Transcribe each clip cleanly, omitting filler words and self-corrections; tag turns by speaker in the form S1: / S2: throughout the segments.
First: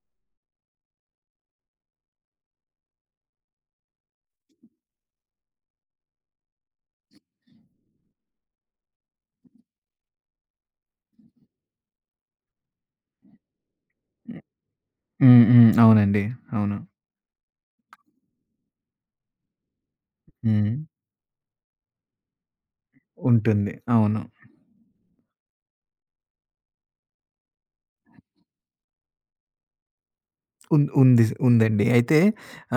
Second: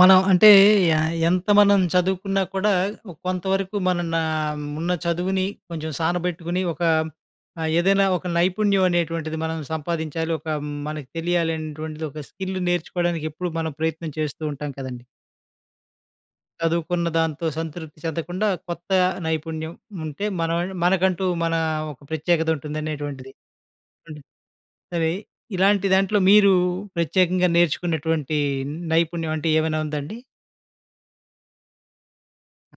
S1: మనం అంటే ఎ ఎంత మనం చదువుకున్నా కూడా కొంతవరకు నా ఉన్న చదువుని కొంచెం సానబెట్టుకొని ఒక ఏదైనా ఒక నైపుణ్యం అనేటువంటిది మనం సంపాదించాలి. ఒక మనకు తెలియాలి అనేటువంటిది ఒక స్కిల్ నేర్చుకోవడానికి ఎప్పుడు మనం ప్రయత్నం
S2: హ్మ్.
S1: చేస్తూ ఉంటాం కదండీ.
S2: హ్మ్. హ్మ్. అవునండి. అవును.
S1: చదువుకున్న దాంతో సంతృప్తి చెందకుండా కొత్త నైపుణ్యం ఉంటే మనం
S2: హ్మ్.
S1: మనకంటూ మన ఒక ప్రత్యేకత ఉంటుందనేటువంటిది.
S2: ఉంటుంది. అవును.
S1: అంటే సరే ఇలాంటి దాంట్లో మీరు ప్రత్యేకంగా నేర్చుకున్నటువంటి నైపుణ్యం అంటే ఏమైనా ఉందండి?
S2: ఉంది. ఉందండి. అయితే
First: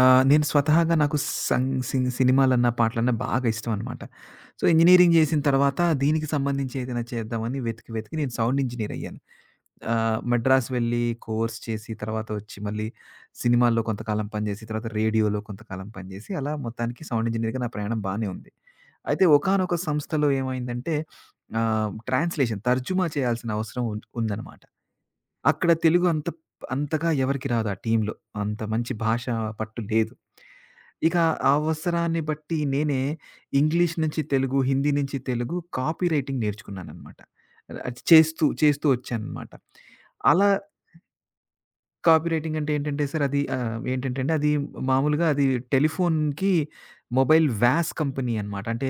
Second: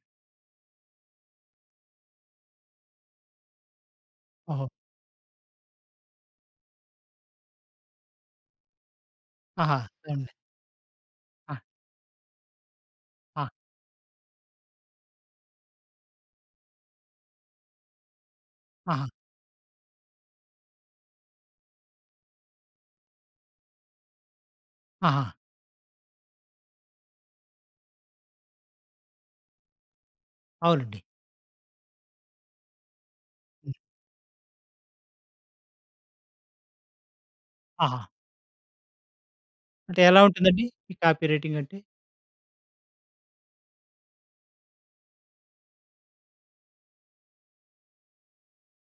S2: నేను స్వతహాగా నాకు సం సి సినిమాలన్నా, పాటలన్నా బాగా ఇష్టం అనమాట. సో,
S1: ఓహో!
S2: ఇంజినీరింగ్ చేసిన తర్వాత దీనికి సంబంధించి ఏదైనా చేద్దామని వెతికి నేను సౌండ్ ఇంజినీర్ అయ్యాను.
S1: ఆహా! అవును.
S2: మద్రాస్ వెళ్ళి
S1: ఆ!
S2: కోర్స్ చేసి, తర్వాత వచ్చి మళ్ళీ
S1: ఆ!
S2: సినిమాల్లో కొంతకాలం పనిచేసి, తర్వాత రేడియోలో కొంతకాలం పనిచేసి, అలా మొత్తానికి సౌండ్ ఇంజినీర్‌గా నా ప్రయాణం బానే ఉంది.
S1: ఆహా!
S2: అయితే ఒకానొక సంస్థలో ఏమైందంటే ట్రాన్స్‌లేషన్ తర్జుమా చేయాల్సిన అవసరం ఉందనమాట.
S1: ఆహా!
S2: అక్కడ తెలుగు అంతగా ఎవరికీ రాదు ఆ టీమ్‌లో. అంత మంచి భాషా పట్టు లేదు.
S1: అవునండి.
S2: ఇక ఆ అవసరాన్ని బట్టి నేనే
S1: హ్మ్.
S2: ఇంగ్లీష్ నుంచి తెలుగు, హిందీ నుంచి తెలుగు కాపీ రైటింగ్ నేర్చుకున్నాననమాట.
S1: ఆహా!
S2: చేస్తూ వచ్చాననమాట.
S1: అంటే ఎలా
S2: అలా
S1: ఉంటుందండి? ఈ కాపీ రైటింగ్ అంటే?
S2: కాపీ రైటింగ్ అంటే ఏంటంటే సార్ అది ఏంటంటే అండి అది మామూలుగా అది టెలిఫోన్‌కి మొబైల్ వ్యాస్ కంపెనీ అనమాట. అంటే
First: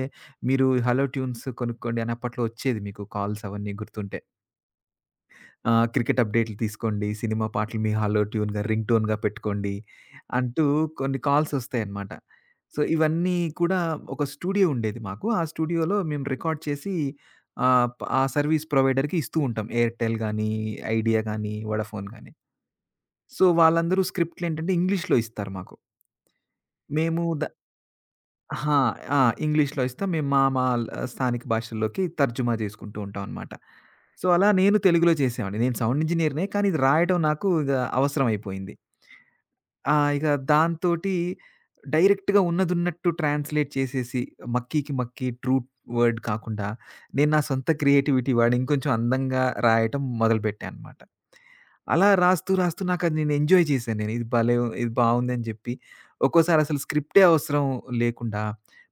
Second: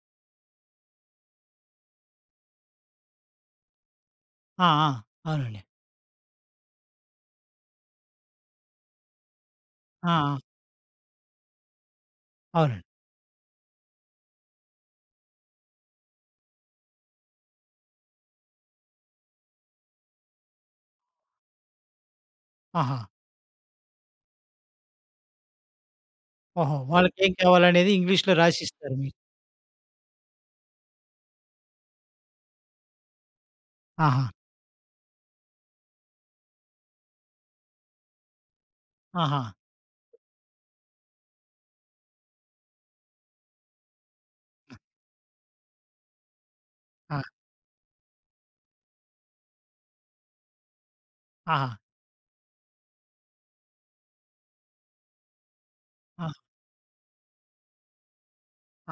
S2: మీరు 'హలో ట్యూన్స్' కొనుక్కోండి అని అప్పట్లో వచ్చేది మీకు కాల్స్ అవన్నీ గుర్తుంటే.
S1: ఆ! ఆ! అవునండి.
S2: క్రికెట్ అప్డేట్లు తీసుకోండి, సినిమా పాటలు మీ హలో ట్యూన్‌గా రింగ్ టోన్‌గా పెట్టుకోండి
S1: ఆ! ఆ!
S2: అంటూ కొన్ని కాల్స్ వస్తాయన్నమాట. సో,
S1: అవునండి.
S2: ఇవన్నీ కూడా ఒక స్టూడియో ఉండేది మాకు. ఆ స్టూడియోలో మేము రికార్డ్ చేసి ఆహ్, ప ఆ సర్వీస్ ప్రొవైడర్‌కి ఇస్తూ ఉంటాం. ఎయిర్‌టెల్ గానీ, ఐడియా గానీ, వోడాఫోన్ గానీ.
S1: ఆహా!
S2: సో, వాళ్ళందరూ స్క్రిప్ట్‌లేంటంటే ఇంగ్లీష్‌లో ఇస్తారు మాకు.
S1: ఓహో!
S2: మేము
S1: వాళ్ళకేం
S2: ద
S1: కావాలనేది ఇంగ్లీష్‌లో
S2: అహా!
S1: రాసిస్తారు మీరు.
S2: ఆ! ఇంగ్లీష్‌లో ఇస్తాం. మేము మా మా ల్ స్థానిక భాషల్లోకి తర్జుమా జేసుకుంటూ ఉంటాం అనమాట.
S1: ఆహా!
S2: సో, అలా నేను తెలుగులో చేసేవాడిని. నేను సౌండ్ ఇంజినీర్‌నే కానీ ఇది రాయడం నాకు అవసరం అయిపోయింది.
S1: ఆహా!
S2: ఆ! ఇక దాంతోటి డైరెక్ట్‌గా ఉన్నదున్నట్టు ట్రాన్స్‌లేట్ చేసేసి, మక్కీకి మక్కీ వర్డ్ కాకుండా,
S1: ఆ!
S2: నేను నా సొంత క్రియేటివిటీ వాడి ఇంకొంచెం అందంగా రాయటం మొదలుపెట్టా అనమాట.
S1: ఆహా!
S2: అలా రాస్తూ నాకది నేను ఎంజాయ్ చేశాను నేను. ఇది భలే! ఇది బావుందని చెప్పి,
S1: ఆ!
S2: ఒక్కోసారి అసలు స్క్రిప్టే అవసరం లేకుండా,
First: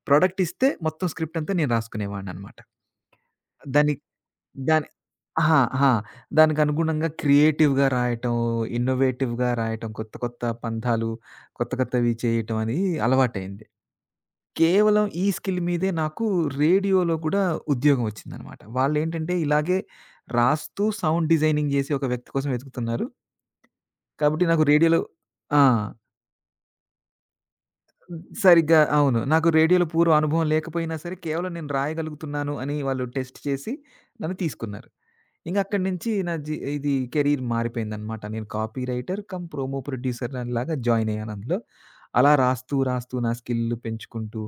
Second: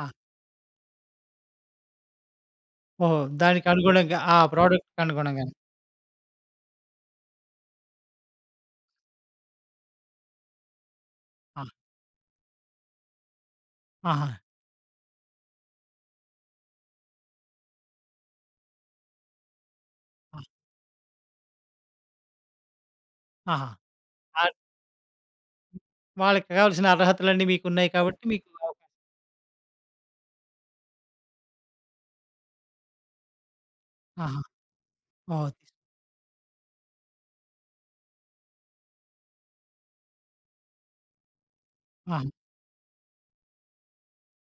S1: ఆ!
S2: ప్రొడక్ట్ ఇస్తే మొత్తం స్క్రిప్ట్ అంతా నేను రాసుకునేవాడిననమాట.
S1: ఓహో! దానికి
S2: దాని
S1: అనుగుణంగా ఆ
S2: దాని
S1: ప్రోడక్ట్‌కి అనుగుణంగానే.
S2: అహా! అహా! దానికనుగుణంగా క్రియేటివ్‌గా రాయటం, ఇన్నోవేటివ్‌గా రాయటం, కొత్త కొత్త పంధాలు,
S1: ఆ!
S2: కొత్త కొత్తవి చేయటం అని అలవాటయింది.
S1: ఆహా!
S2: కేవలం ఈ స్కిల్ మీదే నాకు రేడియోలో కూడా ఉద్యోగం వచ్చిందనమాట. వాళ్ళేంటంటే ఇలాగే
S1: ఆ!
S2: రాస్తూ సౌండ్ డిజైనింగ్ జేసి ఒక వ్యక్తి కోసం వెతుకుతున్నారు.
S1: ఆహా!
S2: కాబట్టి
S1: ఆహ్,
S2: నాకు రేడియోలో ఆ!
S1: వాళ్ళకి కావాల్సిన అర్హతలన్నీ మీకున్నాయి కాబట్టి మీకు
S2: సరిగ్గా అవును. నాకు రేడియోలో పూర్వ అనుభవం లేకపోయినా సరే, కేవలం నేను రాయగలుగుతున్నాను అని వాళ్ళు టెస్ట్ చేసి నన్ను
S1: ఆహా!
S2: తీసుకున్నారు.
S1: ఓహ్!
S2: ఇంక అక్కడి నుంచి నా జీ ఇది కెరీర్ మారిపోయిందనమాట. నేను copywriter cum promo producer లాగా జాయిన్ అయ్యాను అందులో.
S1: ఆహా!
S2: అలా రాస్తూ నా స్కిల్ పెంచుకుంటూ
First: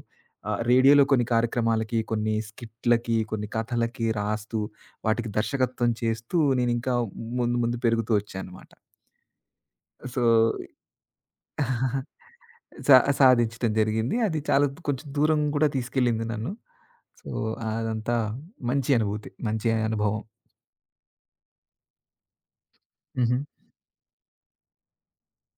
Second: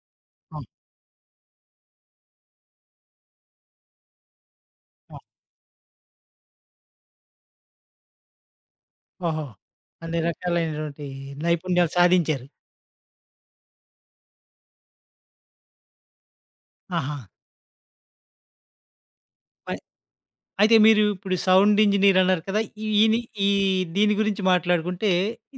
S1: ఆ!
S2: రేడియోలో కొన్ని కార్యక్రమాలకి, కొన్ని స్కిట్‌లకి, కొన్ని కథలకి రాస్తూ,
S1: ఆ!
S2: వాటికి దర్శకత్వం చేస్తూ నేనింకా ముందు పెరుగుతూ వచ్చాననమాట.
S1: ఓహో! అన్ని
S2: సో,
S1: రకాలైనటువంటి నైపుణ్యాలు సాధించారు.
S2: సాధించటం జరిగింది. అది చాలా కొంచెం దూరం కూడా తీసుకెళ్ళింది నన్ను.
S1: ఆహా!
S2: సో, అదంతా మంచి అనుభూతి. మంచి
S1: మ
S2: అనుభవం.
S1: అయితే మీరు ఇప్పుడు సౌండ్ ఇంజినీర్ అన్నారు కదా! ఈని
S2: హుహు.
S1: ఈ దీని గురించి మాట్లాడుకుంటే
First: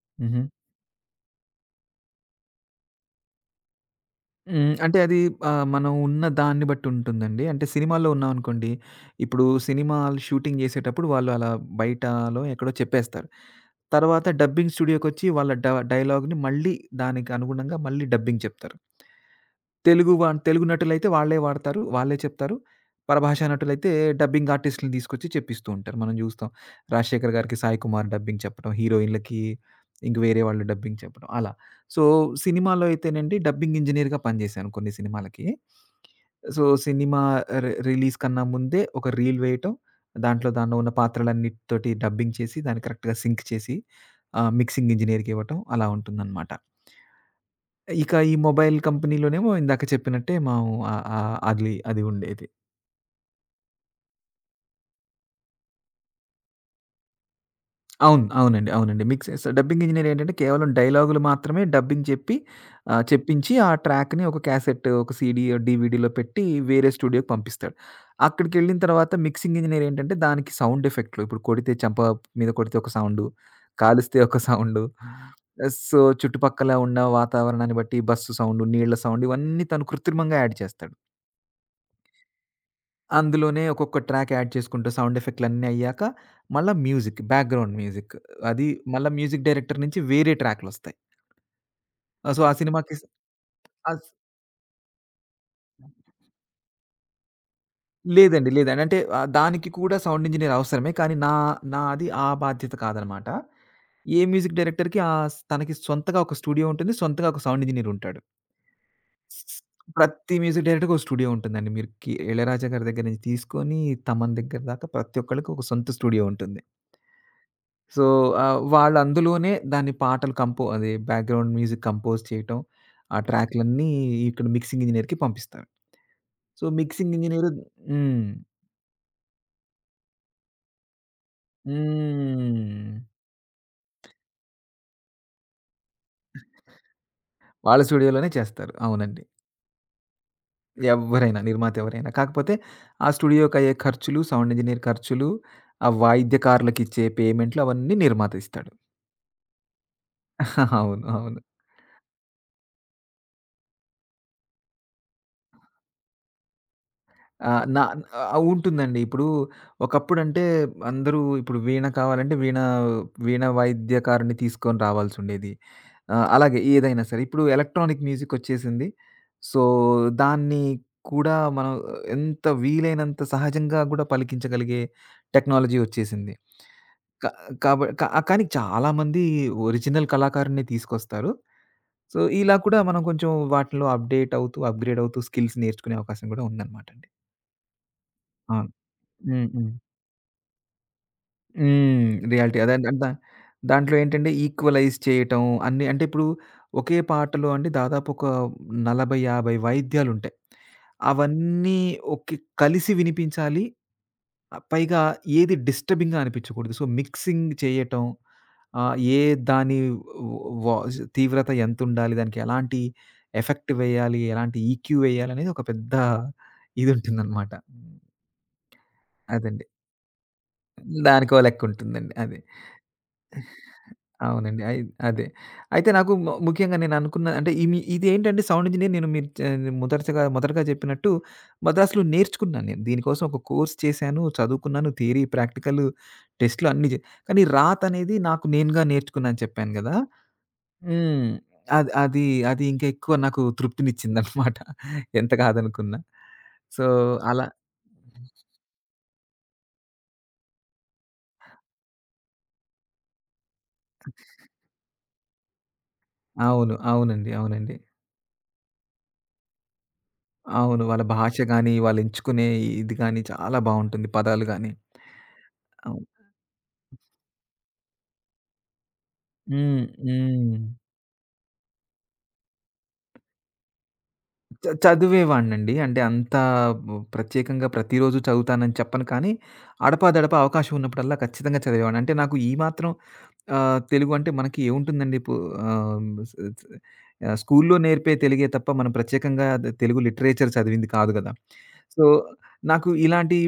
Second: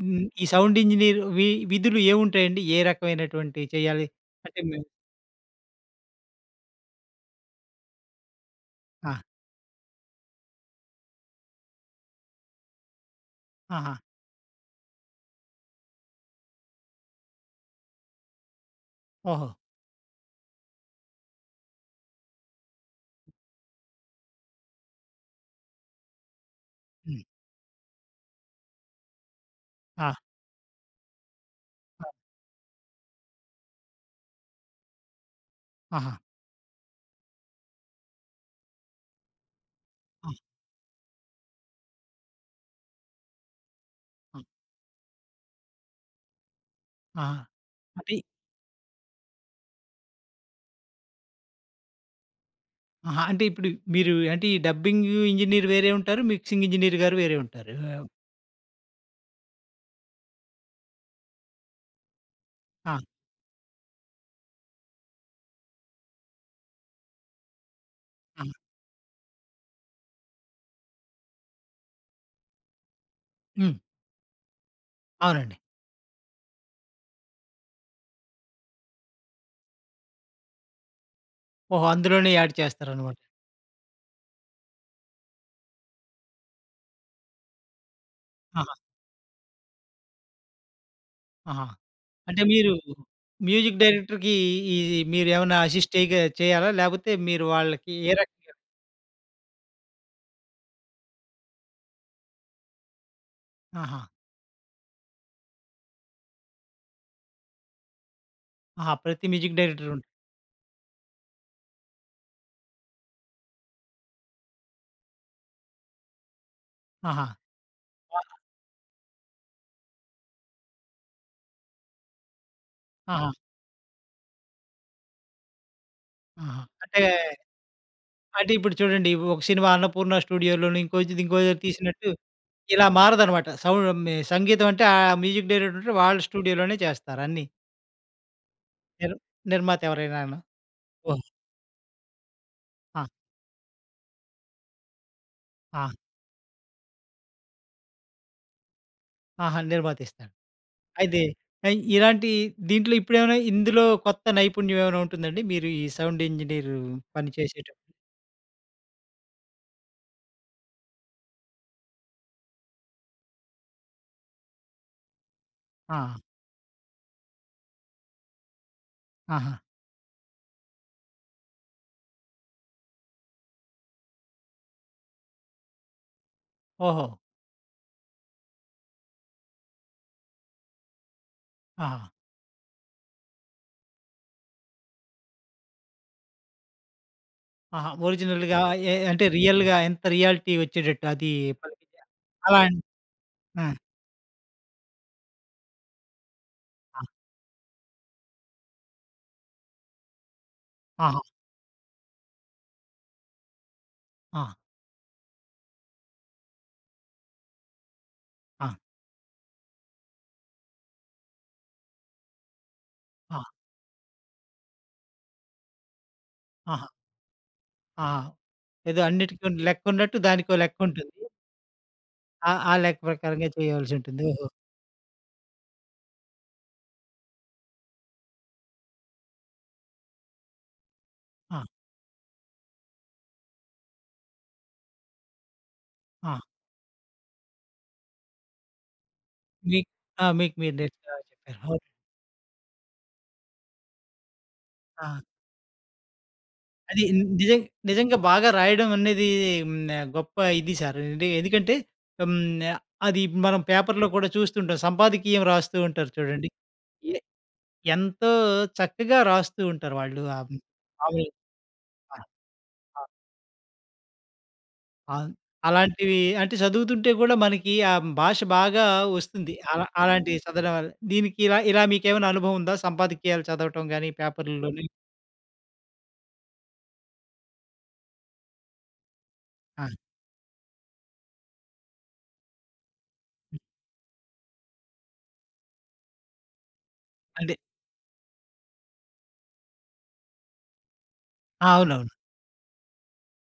S1: హ్మ్.
S2: హుహు.
S1: ఈ సౌండ్ ఇంజినీర్ విధులు ఏముంటాయండి? ఏ రకమైనటువంటివి చేయాలి? అంటే
S2: హ్మ్.
S1: మేము
S2: అంటే అది మనం ఉన్న దాన్ని బట్టి ఉంటుందండి. అంటే సినిమాల్లో ఉన్నామనుకోండి,
S1: ఆ!
S2: ఇప్పుడు సినిమాలు షూటింగ్ చేసేటప్పుడు వాళ్ళు అలా బయటలో ఎక్కడో చెప్పేస్తారు.
S1: ఆహా!
S2: తర్వాత డబ్బింగ్ స్టూడియోకొచ్చి వాళ్ళ డైలాగ్‌ని మళ్ళీ దానికి అనుగుణంగా మళ్ళీ డబ్బింగ్ చెప్తారు.
S1: ఓహో!
S2: తెలుగు నటులైతే వాళ్ళే వాడతారు. వాళ్ళే చెప్తారు. పరభాషా నటులైతే డబ్బింగ్ ఆర్టిస్ట్‌లని తీసుకొచ్చి చెప్పిస్తూ ఉంటారు. మనం జూస్తాం.
S1: హ్మ్.
S2: రాజశేఖర్ గారికి సాయి కుమార్ డబ్బింగ్ చెప్పడం. హీరోయిన్‌లకి
S1: ఆ!
S2: ఇంక వేరే వాళ్ళు డబ్బింగ్ చెప్పడం అలా. సో,
S1: ఆ!
S2: సినిమాలో అయితేనండి డబ్బింగ్ ఇంజినీర్‌గా పనిజేశాను కొన్ని సినిమాలకి.
S1: ఆహా!
S2: సో, సినిమా రిలీజ్ కన్నా ముందే ఒక రీల్ వేయటం.
S1: ఆ!
S2: దానిలో ఉన్న పాత్రలన్నిటితోటి డబ్బింగ్ చేసి దాన్ని కరెక్ట్‌గా సింక్ చేసి
S1: ఆ!
S2: మిక్సింగ్ ఇంజినీర్‌కి ఇవ్వటం అలా ఉంటుందన్నమాట.
S1: ఆహా!
S2: ఇక
S1: అంటే
S2: ఈ మొబైల్ కంపెనీలోనేమో ఇందాక చెప్పినట్టే అది అది ఉండేది.
S1: ఆహా! అంటే ఇప్పుడు మీరు అంటే ఈ డబ్బింగ్ ఇంజినీర్ వేరే ఉంటారు. మిక్సింగ్ ఇంజినీర్ గారు వేరే ఉంటారు.
S2: అవును. అవునండి. మిక్స్ చేస్తా డబ్బింగ్ ఇంజినీర్ ఏంటంటే కేవలం డైలాగులు మాత్రమే డబ్బింగ్ చెప్పి
S1: ఆ!
S2: చెప్పించి ఆ ట్రాక్‌ని ఒక క్యాసెట్, ఒక సీడీ, డీవీడీలో పెట్టి వేరే స్టూడియోకి పంపిస్తాడు.
S1: ఆ!
S2: అక్కడికెళ్ళిన తర్వాత మిక్సింగ్ ఇంజినీర్ ఏంటంటే దానికి సౌండ్ ఎఫెక్ట్‌లు ఇప్పుడు కొడితే చెంప మీద కొడితే ఒక సౌండు,
S1: హ్మ్.
S2: కాలిస్తే ఒక సౌండు.
S1: అవునండి.
S2: సో, చుట్టుపక్కల ఉన్న వాతావరణాన్ని బట్టి బస్సు సౌండు, నీళ్ల సౌండ్ ఇవన్నీ తను కృత్రిమంగా యాడ్ చేస్తాడు.
S1: ఓహో! అందులోనే యాడ్ చేస్తారనమాట.
S2: అందులోనే ఒక్కొక్క ట్రాక్ యాడ్ చేసుకుంటూ సౌండ్ ఎఫెక్ట్‌లన్నీ అయ్యాక మళ్ళా మ్యూజిక్, బ్యాక్‌గ్రౌండ్ మ్యూజిక్. అది
S1: ఆహా!
S2: మళ్ళా మ్యూజిక్ డైరెక్టర్ నుంచి వేరే ట్రాక్‌లొస్తాయి.
S1: ఆహా!
S2: సో,
S1: అంటే
S2: ఆ
S1: మీరు
S2: సినిమాకి స-
S1: మ్యూజిక్
S2: ఆ స్
S1: డైరెక్టర్‌కి ఈ మీరేమన్నా అసిస్ట్
S2: అస్
S1: చేయాలా? లేపోతే మీరు వాళ్ళకి ఏ
S2: లేదండి.
S1: రకంగా
S2: లేదండి. అంటే దానికి కూడా సౌండ్ ఇంజినీర్ అవసరమే. కానీ నాది ఆ బాధ్యత కాదనమాట.
S1: ఆహా!
S2: ఏ మ్యూజిక్ డైరెక్టర్‌కి ఆహ్, స్ తనకి సొంతగా ఒక స్టూడియో ఉంటుంది. సొంతగా ఒక సౌండ్ ఇంజినీర్ ఉంటాడు.
S1: ఆహా! ప్రతి మ్యూజిక్
S2: స్-
S1: డైరెక్టర్ ఉంటారు.
S2: ప్రతి మ్యూజిక్ డైరెక్టర్‌కి ఒక స్టూడియో ఉంటుందండి. మీరు కి 'ఇళయరాజా' గారి దగ్గర నుంచి తీసుకొని, తమన్ దగ్గర దాకా ప్రతి ఒక్కళ్ళకి ఒక సొంత స్టూడియో ఉంటుంది.
S1: ఆహా!
S2: సో, వాళ్ళు అందులోనే దాన్ని పాటలు కంపో అది బ్యాక్‌గ్రౌండ్ మ్యూజిక్ కంపోజ్ చేయటం. ఆ
S1: ఆహా!
S2: ట్రాక్‌లన్నీ ఇక్కడ మిక్సింగ్ ఇంజినీర్‌కి పంపిస్తారు.
S1: ఆహా!
S2: సో,
S1: అంటే,
S2: మిక్సింగ్ ఇంజినీర్. హ్మ్.
S1: అంటే ఇప్పుడు చూడండి ఒక సినిమా 'అన్నపూర్ణ స్టూడియోలోను' ఇంకో ఇంకో దగ్గర తీసినట్టు ఇలా
S2: హ్మ్.
S1: మారదనమాట. సౌండ్ మి సంగీతం అంటే ఆ మ్యూజిక్ డైరెక్టర్ ఉంటే వాళ్ళ స్టూడియోలోనే చేస్తారు అన్నీ.
S2: వాళ్ళ స్టూడియోలోనే చేస్తారు.
S1: నిర్
S2: అవునండి.
S1: నిర్మాత ఎవరైనాను. ఓహ్!
S2: ఎవ్వరైనా నిర్మాత ఎవరైనా. కాకపోతే
S1: ఆ!
S2: ఆ స్టూడియోకయ్యే ఖర్చులు, సౌండ్ ఇంజినీర్ ఖర్చులూ, ఆ
S1: ఆ!
S2: వాయిద్యకారులకిచ్చే పేమెంట్లు అవన్నీ నిర్మాత ఇస్తాడు.
S1: ఆహా! నిర్మాతిస్తాడు.
S2: అవును.
S1: అయితే
S2: అవును.
S1: ఇలాంటి దీంట్లో ఇప్పుడేమైనా ఇందులో కొత్త నైపుణ్యం ఏమైనా ఉంటుందండి? మీరు ఈ సౌండ్ ఇంజినీర్ పని
S2: ఆ!
S1: చేసేటప్పుడు?
S2: ఆ! ఉంటుందండి. ఇప్పుడు ఒకప్పుడంటే అందరూ ఇప్పుడు వీణ కావాలంటే వీణ వాయిద్యకారుడిని తీసుకొని రావాల్సుండేది.
S1: ఆ!
S2: అలాగే ఏదైనా సరే. ఇప్పుడు ఎలక్ట్రానిక్ మ్యూజికొచ్చేసింది.
S1: ఆహా!
S2: సో, దాన్ని కూడా మనం ఎంత వీలైనంత సహజంగా గూడా పలికించగలిగే టెక్నాలజీ ఒచ్చేసింది.
S1: ఓహో!
S2: క కాబ క కానీ చాలామంది ఒరిజినల్ కళాకారుడినే తీసుకొస్తారు.
S1: ఆహా!
S2: సో, ఇలా కూడా మనం కొంచెం వాటిలో అప్‌డేట్ అవుతూ, అప్‌గ్రేడ్ అవుతూ స్కిల్స్ నేర్చుకునే అవకాశం గూడా ఉందనమాటండి.
S1: ఆహా! ఒరిజినల్‌గా
S2: అవును.
S1: ఏ అంటే
S2: హ్మ్. హ్మ్.
S1: రియల్‌గా ఎంత రియాలిటీ వచ్చేటట్టు అది పలికితే
S2: హ్మ్. రియాలిటీ
S1: అలా
S2: అదే ద ద
S1: ఆ!
S2: దాంట్లో ఏంటంటే ఈక్వలైజ్ చేయటం అన్నీ అంటే ఇప్పుడు ఒకే
S1: ఆ!
S2: పాటలో అండి దాదాపు ఒక 40, 50 వాయిద్యాలుంటాయి.
S1: ఆహా!
S2: అవన్నీ ఒకే కలిసి వినిపించాలి.
S1: ఆ!
S2: పైగా ఏది డిస్టర్బింగ్‌గా అనిపించకూడదు. సో, మిక్సింగ్ చేయటం.
S1: ఆ!
S2: ఆహ్, ఏ దాని వాస్ తీవ్రత ఎంతుండాలి? దానికి ఎలాంటి
S1: ఆ!
S2: ఎఫెక్ట్ వేయాలి? ఎలాంటి ఈక్యూ వేయాలనేది ఒక పెద్ద
S1: ఆహా!
S2: ఇదుంటుందనమాట.
S1: ఆహా! ఏదో అన్నిటికి
S2: అదండి.
S1: లెక్కున్నట్టు దానికో లెక్కుంటుంది.
S2: దానికో లెక్కుంటుందండి. అది.
S1: ఆ ఆ లెక్క ప్రకారంగా చేయాల్సుంటుంది. ఓహో!
S2: అవునండి. అయి అదే. అయితే నాకు ముఖ్యంగా నేననుకున్న అంటే ఇదేంటంటే సౌండ్ ఇంజినీర్ నేను మీరు చ మొదటగా మొదటగా చెప్పినట్టు
S1: ఆ!
S2: మద్రాసులో నేర్చుకున్నాను నేను. దీనికోసం ఒక కోర్స్ చేశాను, చదువుకున్నాను. థియరీ, ప్రాక్టికల్
S1: ఆ!
S2: టెస్ట్‌లు అన్నీ జే కానీ రాతనేది నాకు నేనుగా నేర్చుకున్నా అని చెప్పాను
S1: మీకు
S2: గదా!
S1: ఆ! మీకు మీరు
S2: హ్మ్.
S1: నేర్చుకున్నారని చెప్పారు. ఓకే.
S2: అది అది అది ఇంకా ఎక్కువ నాకు తృప్తినిచ్చిందనమాట.
S1: ఆ!
S2: ఎంత కాదనుకున్నా. సో,
S1: అది
S2: అలా
S1: నిజం నిజంగా బాగా రాయడం అనేది హ్మ్, గొప్ప ఇది సార్. అంటే ఎందుకంటే హ్మ్, అది మనం పేపర్‌లో కూడా చూస్తుంటాం. సంపాదకీయం రాస్తూ ఉంటారు చూడండి.
S2: అవును.
S1: ఎ
S2: అవునండి.
S1: ఎంతో చక్కగా రాస్తూ ఉంటారు వాళ్ళు. హ్మ్,
S2: అవును. వాళ్ళ
S1: మామూలుగా
S2: భాష గాని,
S1: ఆ!
S2: వాళ్ళెంచుకునే ఇది
S1: ఆ!
S2: గాని చాలా బావుంటుంది. పదాలు గాని.
S1: అవును.
S2: అవును.
S1: అలాంటివి అంటే చదువుతుంటే కూడా మనకి ఆ భాష బాగా వస్తుంది.
S2: హ్మ్.
S1: అలాంటివి
S2: హ్మ్.
S1: చదవడం వల్ల. దీనికి ఇలా ఇలా మీకేమైనా అనుభవం ఉందా? సంపాదకీయాలు చదవటం గాని పేపర్‌ల్లోని?
S2: చదివేవాడినండి. అంటే అంత ప్రత్యేకంగా ప్రతిరోజు చదువుతానని చెప్పను కానీ,
S1: ఆ!
S2: అడపాదడపా అవకాశం ఉన్నప్పుడల్లా ఖచ్చితంగా చదివేవాడిని. అంటే నాకు ఈ మాత్రం
S1: హ్మ్.
S2: తెలుగు అంటే మనకి ఏముంటుందండి పు ఆహ్, స్ స్ ఆహ్,
S1: అంటే
S2: స్కూల్లో నేర్పే తెలుగే తప్ప మనం ప్రత్యేకంగా తెలుగు లిటరేచర్ చదివింది కాదు గదా!
S1: ఆ!
S2: సో,
S1: అవునవును.
S2: నాకు ఇలాంటి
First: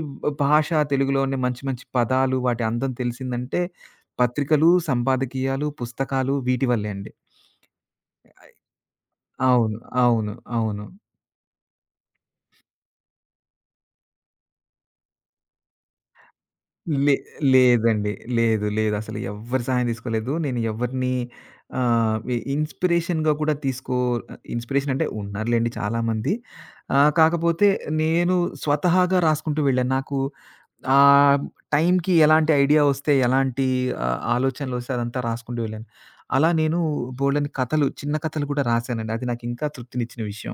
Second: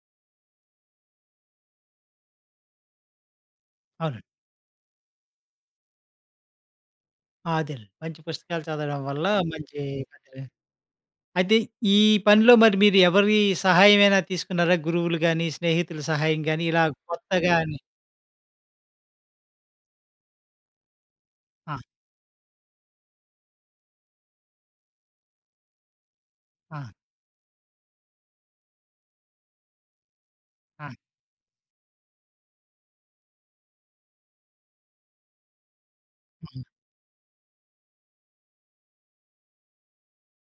S2: భాష తెలుగులోనే మంచి మంచి పదాలు వాటి అందం తెలిసిందంటే
S1: అవును.
S2: పత్రికలు, సంపాదకీయాలు, పుస్తకాలు వీటి వల్లే అండి.
S1: ఆ! అదేలెండి. మంచి
S2: అయ్
S1: పుస్తకాలు చదవడం వల్ల
S2: అవును.
S1: మంచి
S2: అవును.
S1: పద్ధతి.
S2: అవును.
S1: అయితే ఈ పనిలో మరి మీరు ఎవరి సహాయమైనా తీసుకున్నారా? గురువులు గాని, స్నేహితుల సహాయం గాని ఇలా
S2: లే
S1: కొత్తగా అని
S2: లేదండి. లేదు. లేదు. అసలు ఎవ్వరి సహాయం తీసుకోలేదు. నేను ఎవరిని
S1: ఆ!
S2: ఆహ్, ఇ ఇన్‌స్పిరేషన్‌గా కూడా తీసుకో ఇన్‌స్పిరేషన్ అంటే ఉన్నారులెండి చాలామంది.
S1: ఆ!
S2: కాకపోతే నేను స్వతహాగా రాసుకుంటూ వెళ్ళాను. నాకు
S1: ఆ!
S2: ఆ టైంకి ఎలాంటి ఐడియా వస్తే, ఎలాంటి ఆలోచనలొస్తే అదంతా రాసుకుంటూ వెళ్ళాను. అలా
S1: హ్మ్.
S2: నేను బోలెడన్ని కథలు, చిన్న కథలు కూడా రాసానండి. అది నాకింకా తృప్తినిచ్చిన విషయం.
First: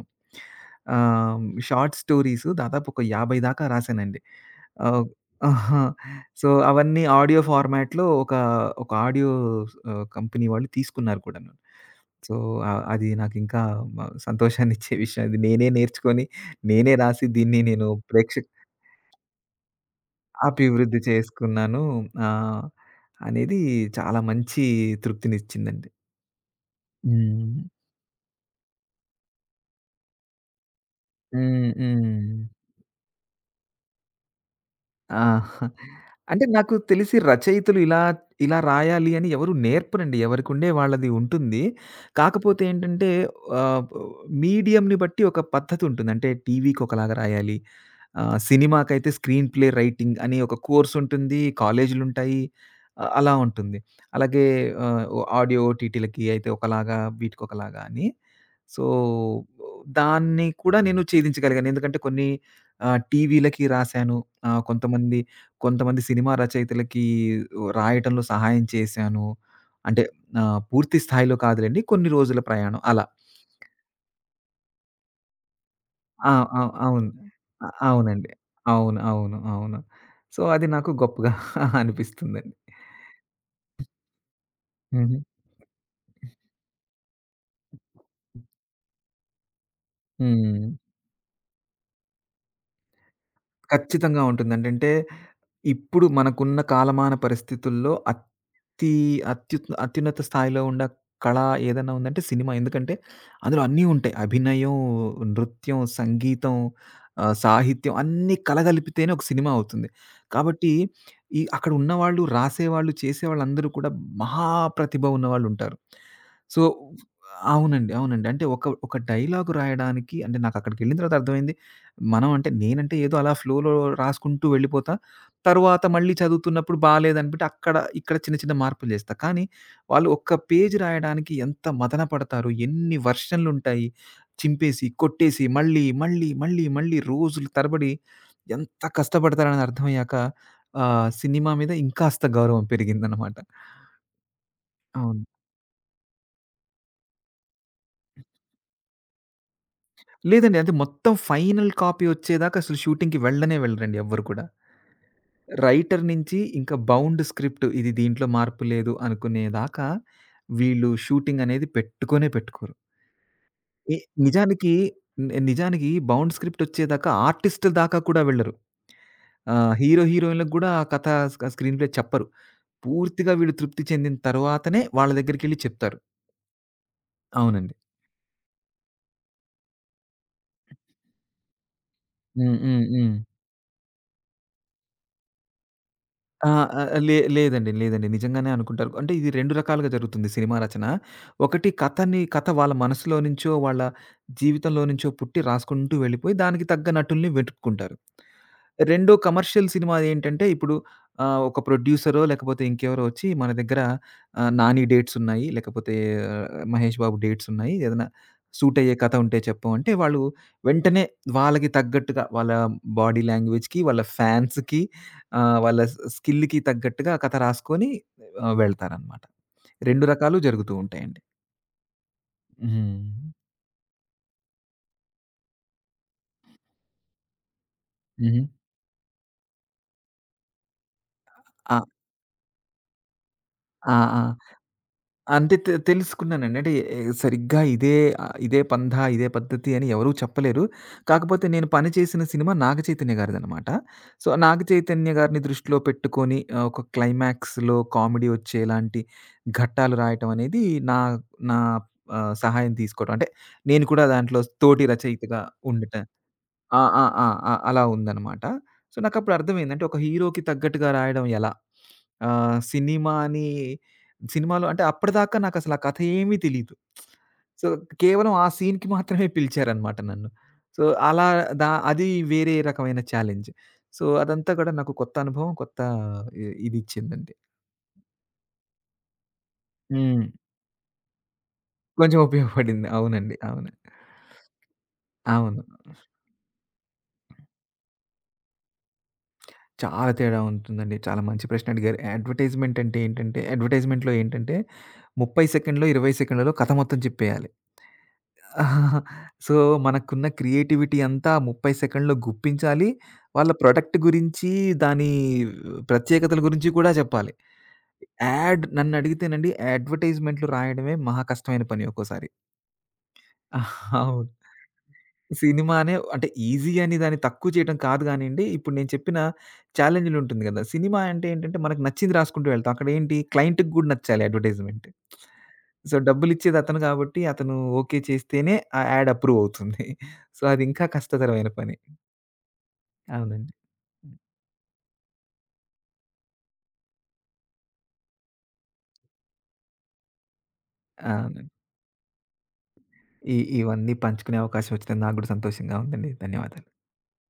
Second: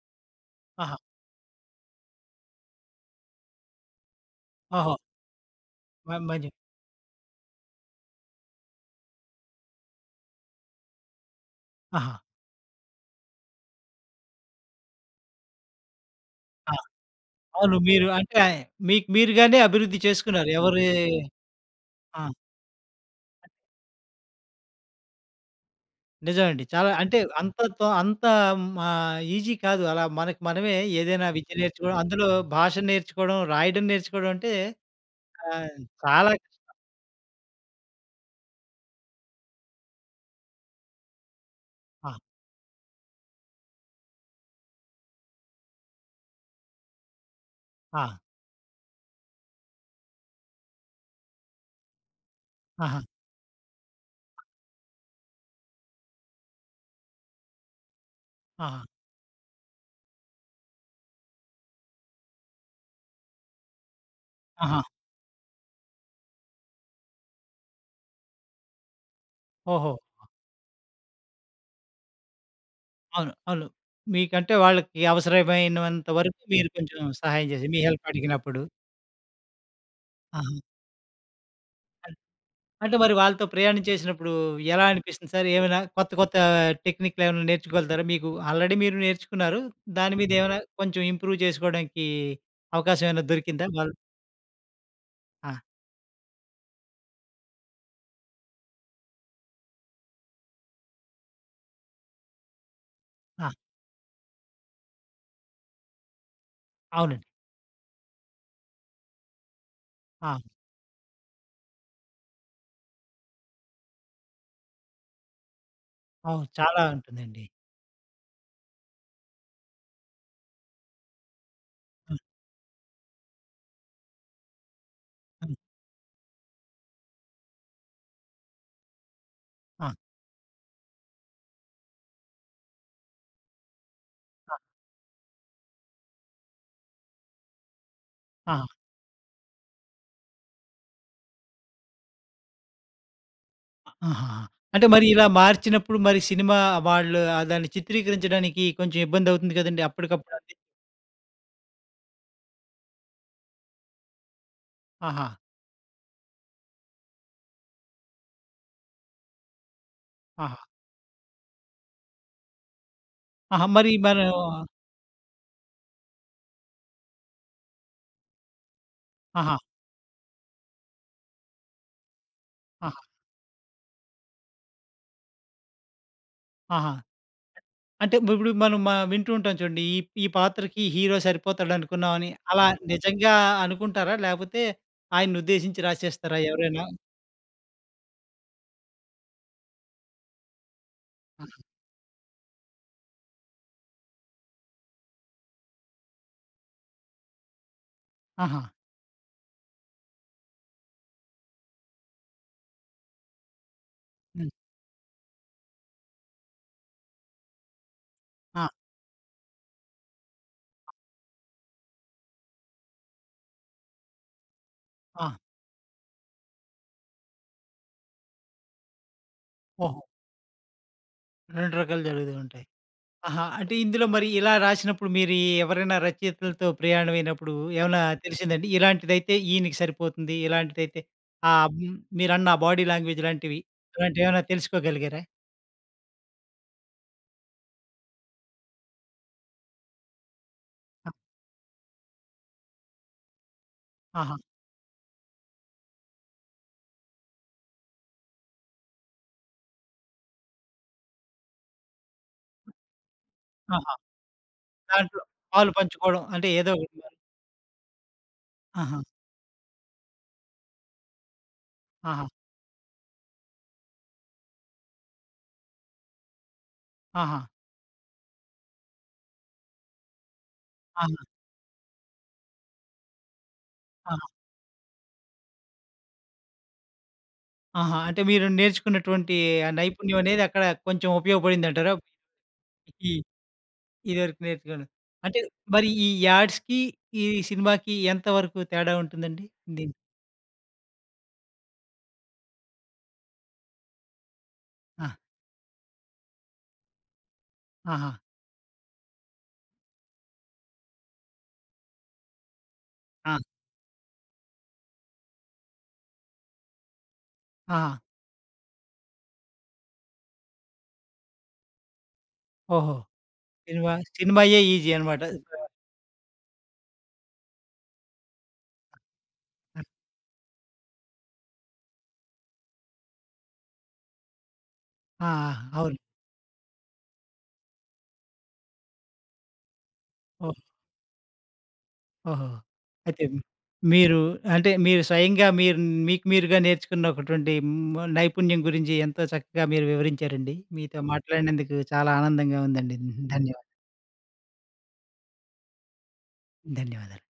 S1: ఆహా!
S2: ఆహ్, షార్ట్ స్టోరీస్ దాదాపు ఒక 50 దాకా రాసానండి.
S1: ఓహో!
S2: ఆహ్, సో,
S1: మంచి
S2: అవన్నీ ఆడియో ఫార్మాట్‌లో ఒక ఆడియో కంపెనీ వాళ్ళు తీసుకున్నారు కూడాను.
S1: ఆహా!
S2: సో, అది నాకింకా సంతోషాన్నిచ్చే విషయం. అది నేనే నేర్చుకొని,
S1: ఆ!
S2: నేనే రాసి దీన్ని
S1: అవును.
S2: నేను
S1: మీరు
S2: ప్రేక్ష
S1: అంటే మీకు మీరుగానే అభివృద్ధి చేసుకున్నారు. ఎవరి
S2: అభివృద్ధి చేసుకున్నాను.
S1: ఆ!
S2: ఆహ్, అనేది చాలా మంచి తృప్తినిచ్చిందండి.
S1: నిజమండి. చాలా అంటే
S2: హ్మ్.
S1: అంత అంత మా ఈజీ కాదు. అలా మనకు మనమే ఏదైనా విద్య
S2: హ్మ్.
S1: నేర్చుకోవడం,
S2: హ్మ్.
S1: అందులో భాష నేర్చుకోవడం, రాయడం నేర్చుకోవడం అంటే
S2: ఆ!
S1: ఆహ్, చాలా
S2: అంటే నాకు తెలిసి రచయితలు ఇలా రాయాలి అని ఎవరు నేర్పరండి. ఎవరికుండే వాళ్ళది ఉంటుంది.
S1: ఆ!
S2: కాకపోతే ఏంటంటే ఆహ్, మీడియంని బట్టి ఒక పద్ధతుంటుంది. అంటే టీవీకొకలాగా రాయాలి.
S1: ఆ!
S2: సినిమాకైతే స్క్రీన్ ప్లే రైటింగ్ అని ఒక కోర్స్ ఉంటుంది. కాలేజీలుంటాయి.
S1: ఆహా!
S2: అలా ఉంటుంది. అలాగే ఆహ్, ఆడియో ఓటీటీలకి అయితే ఒకలాగా, వీటికొకలాగా అని.
S1: ఆహా!
S2: సో, దాన్ని కూడా నేను ఛేదించగలిగాను. ఎందుకంటే కొన్ని టీవీలకి రాశాను. ఆహ్,
S1: ఆహా!
S2: కొంతమంది, కొంతమంది సినిమా రచయితలకి రాయటంలో సహాయం చేశాను.
S1: ఓహో!
S2: అంటే పూర్తి స్థాయిలో కాదులెండి. కొన్ని రోజుల ప్రయాణం అలా.
S1: అవును. అవును. మీకంటే వాళ్ళకి అవసరమైనంత
S2: ఆ!
S1: వరకు మీరు కొంచెం
S2: అవును.
S1: సహాయం చేసి మీ హెల్ప్
S2: అవునండి.
S1: అడిగినప్పుడు.
S2: అవును. అవును. అవును. సో,
S1: ఆహా!
S2: అది నాకు గొప్పగా
S1: అన్
S2: అనిపిస్తుందండి.
S1: అంటే మరి వాళ్ళతో ప్రయాణం చేసినప్పుడు ఎలా
S2: హుహు.
S1: అనిపిస్తుంది సార్? ఏమైనా కొత్త కొత్త టెక్నిక్‌లేమైనా నేర్చుకోగలుగుతారా? మీకు ఆల్రెడీ మీరు నేర్చుకున్నారు. దాని మీద ఏమైనా
S2: హ్మ్.
S1: కొంచెం ఇంప్రూవ్ చేసుకోవడానికి అవకాశం ఏమైనా దొరికిందా? వాళ్ళు
S2: ఖచ్చితంగా ఉంటుందండి. అంటే,
S1: ఆ!
S2: ఇప్పుడు మనకున్న కాలమాన పరిస్థితుల్లో అతి అత్యు అత్యున్నత స్థాయిలో ఉన్న కళ ఏదైనా ఉందంటే సినిమా. ఎందుకంటే,
S1: ఆ!
S2: అందులో అన్నీ ఉంటాయి. అభినయం, నృత్యం, సంగీతం,
S1: అవునండి.
S2: సాహిత్యం అన్నీ కలగలిపితేనే ఒక సినిమా అవుతుంది.
S1: ఆ!
S2: కాబట్టి, ఈ అక్కడ ఉన్నవాళ్ళు, రాసేవాళ్ళు, చేసేవాళ్ళు అందరూ కూడా మహా ప్రతిభ ఉన్నవాళ్ళుంటారు.
S1: అవును.
S2: సో
S1: చాలా ఉంటుందండి.
S2: అవునండి. అంటే ఒక డైలాగ్ రాయడానికి అంటే, నాకు అక్కడికెళ్ళిన తర్వాత అర్థమైంది
S1: ఆ!
S2: మనం అంటే నేనంటే ఏదో అలా ఫ్లోలో రాసుకుంటూ వెళ్ళిపోతా.
S1: ఆ!
S2: తరువాత మళ్ళీ చదువుతున్నప్పుడు బాలేదనిపితే అక్కడ, ఇక్కడ చిన్న చిన్న మార్పులు చేస్తా. కానీ
S1: ఆ!
S2: వాళ్ళు ఒక్క పేజ్ రాయడానికి ఎంత మదన పడతారు. ఎన్ని వెర్షన్‌లుంటాయి. చింపేసి, కొట్టేసి, మళ్ళీ రోజులు తరబడి
S1: ఆ!
S2: ఎంత కష్టపడతారని అర్థమయ్యాక సినిమా మీద ఇంకాస్త గౌరవం పెరిగిందనమాట.
S1: ఆహాహా! అంటే మరి
S2: అవును.
S1: ఇలా మార్చినప్పుడు మరి సినిమా వాళ్ళు దాన్ని చిత్రీకరించడానికి కొంచెం ఇబ్బందవుతుంది కదండీ! అప్పటికప్పుడు అది.
S2: లేదండి. అంటే మొత్తం ఫైనల్ కాపీ వచ్చేదాకా అసలు షూటింగ్‌కి వెళ్ళనే వెళ్ళరండి ఎవ్వరు కూడా.
S1: ఆహా!
S2: రైటర్ నుంచి ఇంకా బౌండ్ స్క్రిప్ట్ ఇది దీంట్లో మార్పు లేదు అనుకునేదాకా
S1: ఆహా!
S2: వీళ్ళు షూటింగ్ అనేది పెట్టుకొనే పెట్టుకోరు.
S1: ఆహా! మరి
S2: ఎ
S1: మనం
S2: నిజానికి నిజానికి బౌండ్ స్క్రిప్ట్ వచ్చేదాకా ఆర్టిస్ట్ దాకా కూడా వెళ్ళరు.
S1: ఆహా!
S2: హీరో, హీరోయిన్‌లకు గూడా ఆ కథ స్క్రీన్ ప్లే చెప్పరు.
S1: ఆహా!
S2: పూర్తిగా వీళ్ళు తృప్తి చెందిన తర్వాతనే వాళ్ళ దగ్గరికెళ్లి చెప్తారు.
S1: ఆహా!
S2: అవునండి.
S1: అంటే ఇప్పుడు మనం వింటూ ఉంటాం చూడండి. ఈ ఈ పాత్రకి హీరో సరిపోతాడనుకున్నామని.
S2: హ్మ్.
S1: అలా
S2: హ్మ్. హ్మ్.
S1: నిజంగా అనుకుంటారా? లేపోతే ఆయన్నుద్దేశించి రాసేస్తారా
S2: ఆ! ఆ!
S1: ఎవరైనా?
S2: లేదండి. లేదండి. నిజంగానే అనుకుంటారు. అంటే ఇది 2 రకాలుగా జరుగుతుంది సినిమా రచన. ఒకటి కథ వాళ్ళ మనసులో నుంచో, వాళ్ళ జీవితంలో నుంచో పుట్టి రాసుకుంటూ వెళ్ళిపోయి, దానికి తగ్గ నటుల్ని వెతుక్కుంటారు.
S1: ఆహా!
S2: రెండో కమర్షియల్ సినిమాదేంటంటే, ఇప్పుడు ఒక ప్రొడ్యూసరో, లేకపోతే ఇంకెవరో ఒచ్చి మన దగ్గర
S1: హ్మ్.
S2: 'నాని' డేట్సున్నాయి, లేకపోతే 'మహేష్ బాబు' డేట్సున్నాయి, ఏదైనా
S1: ఆ!
S2: సూటయ్యే కథ ఉంటే చెప్పు అంటే, వాళ్ళు వెంటనే వాళ్ళకి తగ్గట్టుగా, వాళ్ళ బాడీ లాంగ్వేజ్‌కి, వాళ్ళ ఫ్యాన్స్‌కి
S1: ఆ!
S2: వాళ్ళ స్కిల్‌కి తగ్గట్టుగా కథ రాసుకొని వెళ్తారనమాట.
S1: ఓహో!
S2: 2 రకాలు జరుగుతూ ఉంటాయండి.
S1: 2 రకాలు జరుగుతూ ఉంటాయి.
S2: హ్మ్.
S1: ఆహా! అంటే ఇందులో మరి ఇలా రాసినప్పుడు మీరు ఎవరైనా రచయితలతో ప్రయాణమైనప్పుడు ఏమైనా
S2: హుహు.
S1: తెలిసిందండి? ఇలాంటిదైతే ఈయనకి సరిపోతుంది. ఇలాంటిదైతే
S2: ఆ!
S1: హ్మ్, మీరన్న బాడీ లాంగ్వేజ్ లాంటివి
S2: ఆ! ఆ!
S1: ఇలాంటివేమైనా తెలుసుకోగలిగారా?
S2: అంటే తెలుసుకున్నానండి. అంటే ఏ- సరిగ్గా ఇదే ఇదే పందా, ఇదే పద్ధతి అని ఎవరు చెప్పలేరు.
S1: ఆ!
S2: కాకపోతే నేను పని చేసిన సినిమా నాగచైతన్య గారిదనమాట. సో,
S1: ఆహా!
S2: నాగచైతన్య గారిని దృష్టిలో పెట్టుకొని ఒక క్లైమాక్స్‌లో కామెడీ వచ్చేలాంటి ఘట్టాలు రాయటం అనేది నా నా ఆహ్, సహాయం తీసుకోవడం. అంటే నేను
S1: ఆహా!
S2: కూడా దాంట్లో తోటి
S1: దాంట్లో
S2: రచయితగా
S1: పాలు
S2: ఉండట
S1: పంచుకోవడం అంటే ఏదో
S2: ఆ!
S1: ఒకటి
S2: ఆ!
S1: మరి.
S2: ఆ! ఆ! అలా ఉందనమాట. సో,
S1: ఆహా!
S2: నాకప్పుడు అర్థమైంది. అంటే, ఒక హీరోకి తగ్గట్టుగా రాయడం ఎలా?
S1: ఆహా!
S2: ఆహ్, సినిమాని సినిమాలో అంటే, అప్పటిదాకా నాకసల ఆ కథ ఏమీ తెలీదు.
S1: ఆహా!
S2: సో, కేవలం ఆ సీన్‌కి మాత్రమే పిలిచారనమాట నన్ను. సో,
S1: ఆహా!
S2: అలా అది వేరే రకమైన ఛాలెంజ్. సో,
S1: ఆహా!
S2: అదంతా కూడా నాకు కొత్త అనుభవం, కొత్త ఇదిచ్చిందండి.
S1: ఆహా! అంటే మీరు నేర్చుకున్నటువంటి ఆ నైపుణ్యం
S2: హ్మ్.
S1: అనేది అక్కడ కొంచెం ఉపయోగపడిందంటారా?
S2: కొంచెం ఉపయోగపడింది.
S1: ఈ
S2: అవునండి. అవును.
S1: ఇదివరకు నేర్చుకోవడం. అంటే
S2: అవును.
S1: మరి ఈ యాడ్స్‌కి, ఈ సినిమాకి ఎంత వరకు తేడా ఉంటుందండి? దీని
S2: చాలా తేడా ఉంటుందండి. చాలా మంచి ప్రశ్న అడిగారు. అడ్వర్‌టైజ్‌మెంట్ అంటే ఏంటంటే, అడ్వర్‌టైజ్‌మెంట్‌లో ఏంటంటే
S1: ఆ!
S2: 30 సెకండ్‌లో, 20 సెకండ్‌లలో కథ మొత్తం చెప్పేయాలి.
S1: ఆహా!
S2: సో, మనకున్న క్రియేటివిటీ అంతా 30 సెకండ్‌లో గుప్పించాలి.
S1: ఆ!
S2: వాళ్ళ ప్రొడక్ట్ గురించి, దాని ప్రత్యేకతల గురించి కూడా చెప్పాలి.
S1: ఆహా!
S2: యాడ్ నన్నడిగితేనండి అడ్వర్‌టైజ్‌మెంట్‌లు రాయడమే మహా కష్టమైన పని ఒక్కోసారి.
S1: ఓహో! సినిమా
S2: అవును.
S1: సినిమాయే ఈజీ అనమాట.
S2: సినిమానే అంటే ఈజీ అని దాన్ని తక్కువ చేయటం కాదు గానీయండి. ఇప్పుడు నేను చెప్పిన
S1: ఆ!
S2: ఛాలెంజ్‌లుంటుంది గదా! సినిమా అంటే ఏంటంటే మనకు నచ్చింది రాసుకుంటూ వెళ్తాం. అక్కడేంటి క్లయింట్‌కి గూడా నచ్చాలి అడ్వర్‌టైజ్‌మెంట్.
S1: ఆ!
S2: సో,
S1: అవును.
S2: డబ్బులిచ్చేది అతను గాబట్టి అతను ఓకే చేస్తేనే ఆ యాడ్ అప్రూవ్ అవుతుంది. సో, అది
S1: ఓహ్!
S2: ఇంకా కష్టతరమైన పని.
S1: ఓహో! అయితే
S2: అవునండి.
S1: మీరు అంటే మీరు స్వయంగా మీరు మీకు మీరుగా నేర్చుకున్నటువంటి హ్మ్, నైపుణ్యం గురించి ఎంతో చక్కగా మీరు వివరించారండి. మీతో
S2: అవునండి.
S1: మాట్లాడినందుకు చాలా ఆనందంగా ఉందండి.
S2: ఈ
S1: ధన్యవాదాలు.
S2: ఇవన్నీ పంచుకునే అవకాశం వచ్చినందుకు నాకు గూడా సంతోషంగా ఉందండి. ధన్యవాదాలు.
S1: ధన్యవాదాలు.